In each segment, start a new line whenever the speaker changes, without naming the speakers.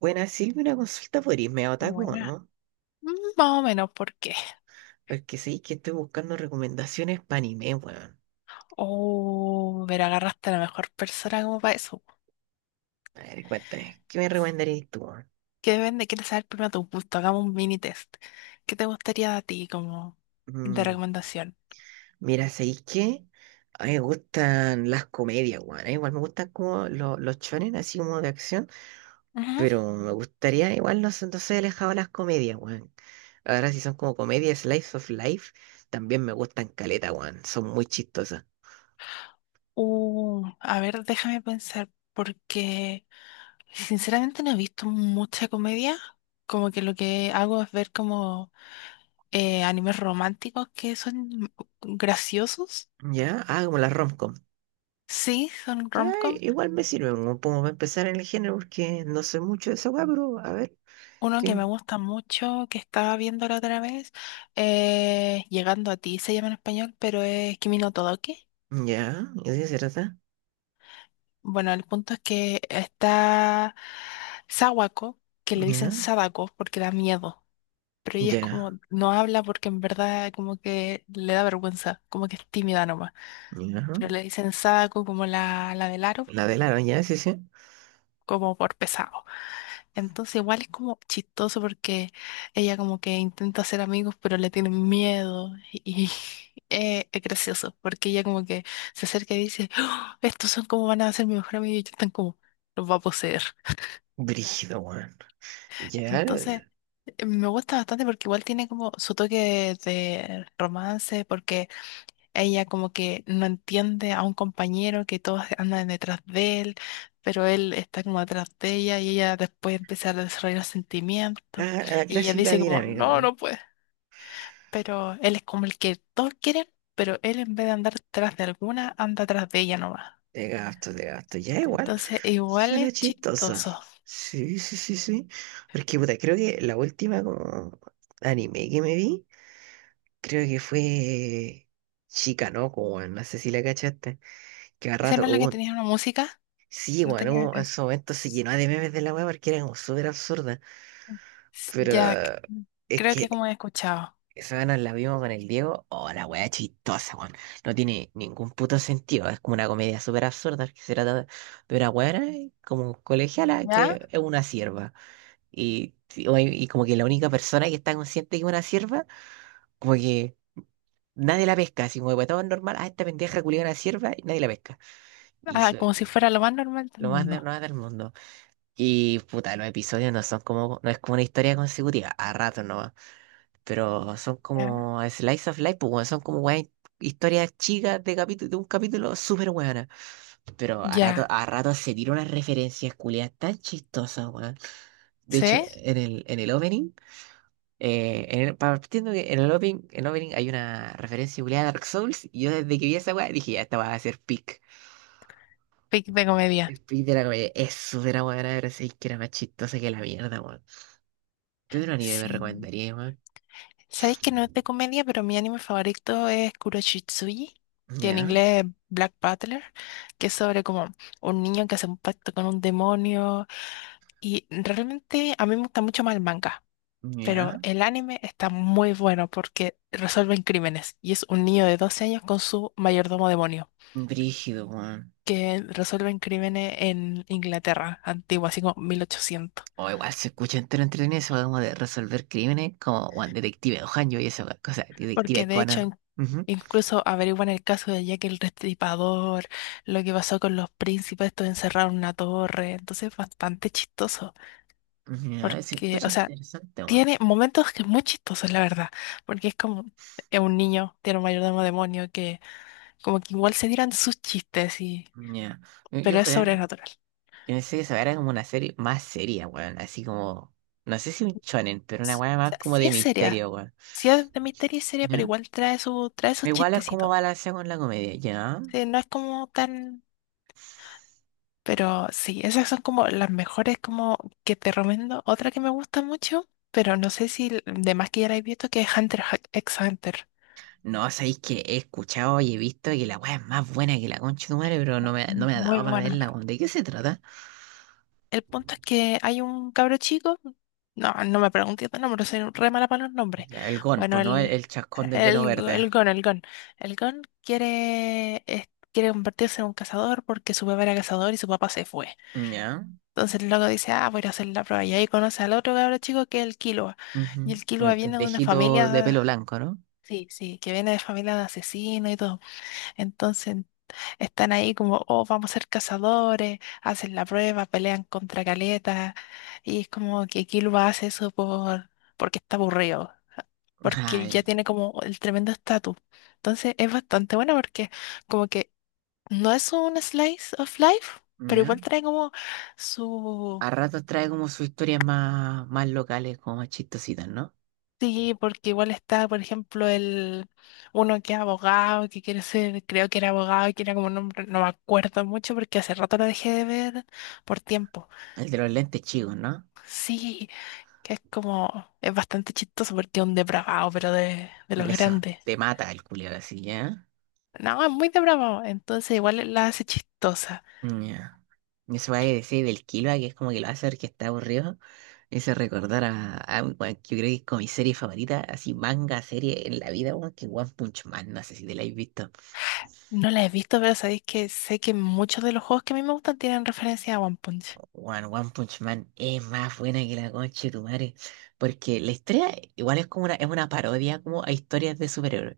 Bueno, Silvia, una consulta, ¿por irme otaku, o
Buena.
no?
Mm, Más o menos, ¿por qué?
Porque sí que estoy buscando recomendaciones para anime, weón.
Oh, pero agarraste a la mejor persona como para eso.
A ver, cuéntame, ¿qué me recomendarías tú, weón?
¿Que depende? ¿Quieres saber primero tu gusto? Hagamos un mini test. ¿Qué te gustaría a ti como de
Mm,
recomendación?
mira, ¿sabéis qué? A mí me gustan las comedias, weón. Igual me gustan como los chones, así como de acción.
Ujú.
Pero me gustaría, igual no, sé, no soy alejado de las comedias, weón. Ahora si son como comedias Slice of Life, también me gustan caleta, weón. Son muy chistosas.
A ver, déjame pensar, porque sinceramente no he visto mucha comedia. Como que lo que hago es ver como animes románticos que son graciosos.
¿Ya? Ah, como las rom.
Sí, son
Ya,
rom.
igual me sirve como para empezar en el género porque no sé mucho de esa weá, pero a ver,
Uno que me
¿quién?
gusta mucho, que estaba viendo la otra vez, Llegando a ti, se llama en español, pero es Kimi no Todoke.
Ya, ¿y de qué se trata?
Bueno, el punto es que está Sawako, que le dicen
Ya,
Sadako porque da miedo, pero ella es
ya,
como, no habla porque en verdad como que le da vergüenza, como que es tímida nomás,
ya.
pero le dicen Sadako como la del aro,
La velaron, ya, sí, sí.
como por pesado. Entonces igual es como chistoso porque ella como que intenta hacer amigos pero le tienen miedo y es gracioso porque ella como que se acerca y dice: "Oh, estos son como van a ser mi mejor amigo" y ellos están como, los va a poseer.
Brígido, weón. Ya,
Entonces me gusta bastante porque igual tiene como su toque de romance porque ella como que no entiende a un compañero que todos andan detrás de él, pero él está como atrás de ella y ella después empieza a desarrollar sentimientos.
la
Y ella
clásica
dice como,
dinámica,
no,
weón.
no puede. Pero él es como el que todos quieren, pero él en vez de andar detrás de alguna, anda atrás de ella nomás.
De gasto, ya igual.
Entonces, igual
Suena
es
chistosa.
chistoso.
Sí, sí, sí, sí. Porque, puta, creo que la última como anime que me vi, creo que fue Chica, ¿no? Como, no sé si la cachaste. Que a
¿Esa
rato
no es la que
hubo.
tenía una música?
Sí,
No
bueno,
tenía una
uno en
canción.
su momento se llenó de memes de la weá porque era como súper absurda.
S-
Pero
Ya, c-
es
creo que
que
como he escuchado.
esa vez nos la vimos con el Diego. Oh, la weá chistosa, weón. No tiene ningún puto sentido. Es como una comedia súper absurda que se trata de una weá como colegiala
¿Ya?
que es una sierva. Y como que la única persona que está consciente que es una sierva, como que nadie la pesca. Así como que para todos es normal. Ah, esta pendeja culiada una sierva y nadie la pesca. Y
Ah, como si fuera lo más normal del
lo más, lo
mundo.
más del mundo. Y puta, los episodios no son como, no es como una historia consecutiva, a ratos nomás, pero son
Ya.
como slice of life, pues weón, son como weón, historias chicas de capítulo, de un capítulo súper buena. Pero
Ya.
a rato se tira unas referencias culiadas tan chistosas, weón. De hecho,
¿Sí?
en el opening, en partiendo que en el opening hay una referencia culiada a Dark Souls, y yo desde que vi esa weá dije, ya esta va a ser pick.
Pick de comedia.
El pick de la comedia es súper buena, pero sí que era más chistosa que la mierda, weón. ¿Qué otro anime me
Sí.
recomendaría, weón?
¿Sabéis que no es de comedia, pero mi anime favorito es Kuroshitsuji, que en
Ya,
inglés es Black Butler, que es sobre como un niño que hace un pacto con un demonio? Y realmente a mí me gusta mucho más el manga, pero
ya.
el anime está muy bueno porque resuelven crímenes. Y es un niño de 12 años con su mayordomo demonio,
Brígido, weón.
que resuelven crímenes en Inglaterra antigua, así como 1800.
O igual se escucha entero entretenido eso como de resolver crímenes, como weón, Detective Ohanyo y esa weá, cosa,
Porque
Detective
de hecho
Conan.
in-
Ujú.
incluso averiguan el caso de Jack el Restripador, lo que pasó con los príncipes, estos encerrados en una torre, entonces es bastante chistoso,
Ya, se
porque,
escucha
o sea,
interesante, weón.
tiene momentos que es muy chistoso, la verdad, porque es como es un niño, tiene un mayordomo demonio que como que igual se tiran sus chistes y
Ya. Yo
pero es
juraba que
sobrenatural.
pensé que esa weá era como una serie más seria, weón. Así como, no sé si un shonen, pero una
S-
weá
O
más
sea,
como
sí
de
es seria,
misterio, weón.
sí es de misterio y seria, pero
Ya.
igual trae su trae sus
Igual es como
chistecitos.
balancear con la comedia, ya.
Sí, no es como tan. Pero sí, esas son como las mejores como que te recomiendo. Otra que me gusta mucho, pero no sé si l- de más que ya la he visto, que es Hunter ha- x Hunter.
No, sabéis que he escuchado y he visto que la weá es más buena que la concha de tu madre, pero no me ha
Muy
dado para
buena.
verla, weón. ¿De qué se trata?
El punto es que hay un cabro chico, no, no me pregunté el nombre, soy re mala para los nombres.
Ya, el gon,
Bueno,
pues no el,
el,
el chascón de pelo
el,
verde.
el Gon, el Gon. El Gon quiere, es- quiere convertirse en un cazador porque su papá era cazador y su papá se fue.
Ya.
Entonces el loco dice, ah, voy a ir a hacer la prueba. Y ahí conoce al otro cabro chico que es el Killua. Y
Ujú.
el Killua
El
viene de una
pendejito de pelo
familia,
blanco, ¿no?
sí, sí, que viene de familia de asesinos y todo. Entonces están ahí como, oh, vamos a ser cazadores, hacen la prueba, pelean contra Caleta. Y es como que Killua hace eso por, porque está aburrido, porque
Ah,
él
ya.
ya tiene como el tremendo estatus. Entonces es bastante bueno porque como que no es un slice of life, pero
Ya.
igual trae como su.
A ratos trae como sus historias más, más locales, como más chistositas, ¿no?
Sí, porque igual está, por ejemplo, el uno que es abogado, que quiere ser, creo que era abogado, que era como un nombre, no me acuerdo mucho porque hace rato lo dejé de ver por tiempo.
El de los lentes chicos, ¿no?
Sí, que es como, es bastante chistoso porque es un depravado, pero de los
De eso.
grandes.
Te mata el culiao así, ¿ya?
No, es muy depravado, entonces igual la hace chistosa.
Ya. Eso va a decir del Killua, que es como que lo hace ver que está aburrido. Ese recordar a bueno, yo creo que es como mi serie favorita, así manga, serie en la vida, weón, que One Punch Man, no sé si te la habéis visto.
No la he visto, pero sabéis que sé que muchos de los juegos que a mí me gustan tienen referencia a One Punch.
One Punch Man es más buena que la concha de tu madre, porque la historia igual es como una, es una parodia como a historias de superhéroes.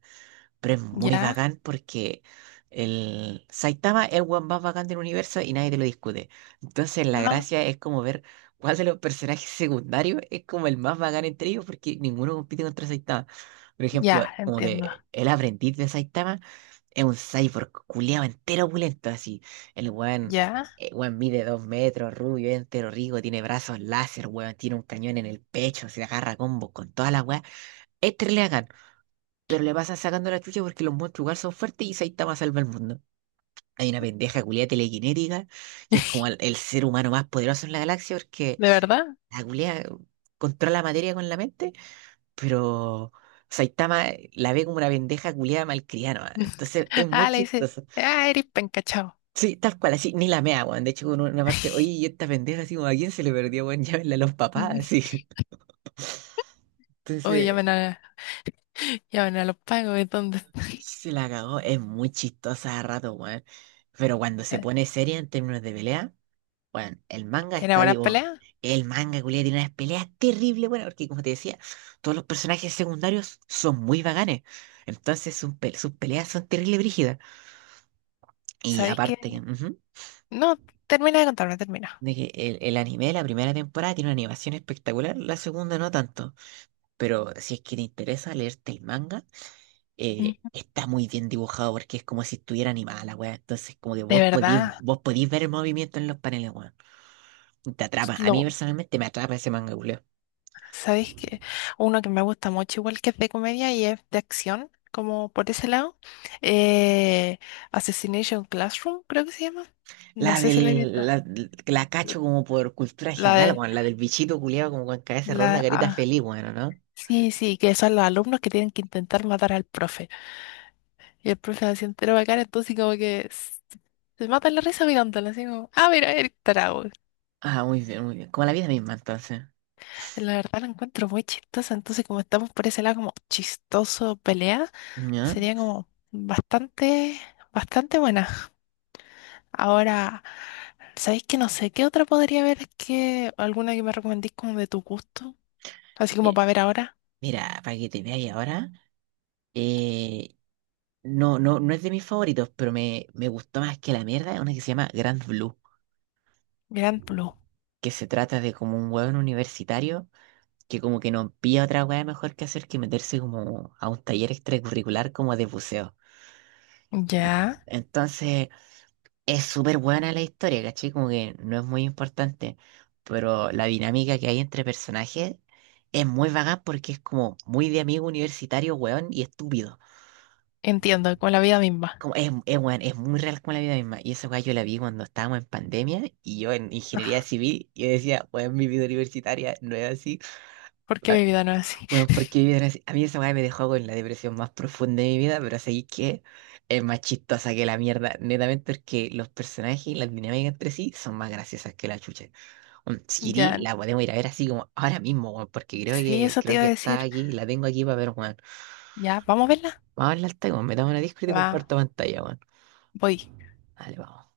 Pero es muy
¿Ya?
bacán porque el Saitama es el weón más bacán del universo y nadie te lo discute. Entonces la
¿No?
gracia es como ver cuál de los personajes secundarios es como el más bacán entre ellos porque ninguno compite contra Saitama. Por ejemplo,
Ya,
como
entiendo.
que el aprendiz de Saitama es un cyborg culiado entero opulento así. El weón,
¿Ya?
el weón mide 2 metros, rubio, es entero rico, tiene brazos láser, weón, tiene un cañón en el pecho, se agarra a combos con toda la weá. Este le hagan pero le pasa sacando la chucha porque los monstruos igual son fuertes y Saitama salva el mundo. Hay una pendeja culia telequinética que es como el ser humano más poderoso en la galaxia porque
¿De verdad?
la culia controla la materia con la mente, pero Saitama la ve como una pendeja culia malcriada nomás. Entonces es muy
Ah, le dice,
chistoso.
ah, eres penca, chao.
Sí, tal cual, así, ni la mea, weón. De hecho, en una parte, oye, ¿y esta pendeja así como a quién se le perdió, weón? Llámenle a los papás, así.
Oye,
Entonces,
llamen a, llamen a los pagos, ¿y dónde está?
se la cagó. Es muy chistosa a rato, weón. Pero cuando se pone seria en términos de pelea. Bueno, el manga
¿Tiene
está
buena
vivo.
pelea?
El manga, culiao, tiene unas peleas terribles, bueno, porque como te decía, todos los personajes secundarios son muy vaganes. Entonces sus, sus peleas son terribles brígidas. Y
¿Sabéis qué?
aparte, que, ujú,
No, termina de contarme, termina.
de que el anime, la primera temporada, tiene una animación espectacular, la segunda no tanto. Pero si es que te interesa leerte el manga,
Ujú.
está muy bien dibujado porque es como si estuviera animada la weá. Entonces, como que
De
vos podís,
verdad,
vos podís ver el movimiento en los paneles, weón. Te atrapa. A mí
lo,
personalmente me atrapa ese manga, culiao.
¿sabéis qué? Uno que me gusta mucho, igual que es de comedia y es de acción, como por ese lado. Eh, Assassination Classroom, creo que se llama. No
La
sé si la he visto.
del, la, la cacho como por cultura
La
general,
de,
weón. La del bichito culiado como con cabeza redonda,
la,
carita
ah,
feliz, bueno, ¿no?
sí, sí, que son los alumnos que tienen que intentar matar al profe. Y el profe se entero bacán, entonces como que s- se mata la risa mirándolo, así como, ah, mira, el tarado.
Ah, muy bien, muy bien. Como la vida misma, entonces.
La verdad la encuentro muy chistosa, entonces como estamos por ese lado como chistoso pelea,
¿Ya?
sería como bastante, bastante buena. Ahora, ¿sabéis que no sé qué otra podría haber que alguna que me recomendéis como de tu gusto? Así como
Mi-
para ver ahora,
Mira, para que te veáis ahora, eh, no, no es de mis favoritos, pero me gustó más que la mierda, una que se llama Grand Blue,
Grand Blue.
que se trata de como un hueón universitario que como que no pilla otra hueá mejor que hacer que meterse como a un taller extracurricular como de buceo.
Ya,
Entonces, es súper buena la historia, ¿cachai? Como que no es muy importante, pero la dinámica que hay entre personajes es muy vaga porque es como muy de amigo universitario, weón, y estúpido.
entiendo, con la vida misma,
Como es, weón, es muy real con la vida misma. Y esa weá yo la vi cuando estábamos en pandemia y yo en ingeniería civil, yo decía, weón, mi vida universitaria no es así.
porque mi vida no es así.
Bueno, porque vivir así- a mí esa weá me dejó con la depresión más profunda de mi vida, pero así que es más chistosa que la mierda, netamente porque los personajes y las dinámicas entre sí son más graciosas que la chucha. Un Siri
Ya,
la podemos ir a ver así como ahora mismo, weón, porque
sí, eso te
creo
iba a
que está
decir.
aquí, la tengo aquí para ver, weón.
Ya, vamos a verla.
Vamos a hablar, weón, metamos una Discord y te
Va,
comparto pantalla, weón.
voy.
Dale, vamos.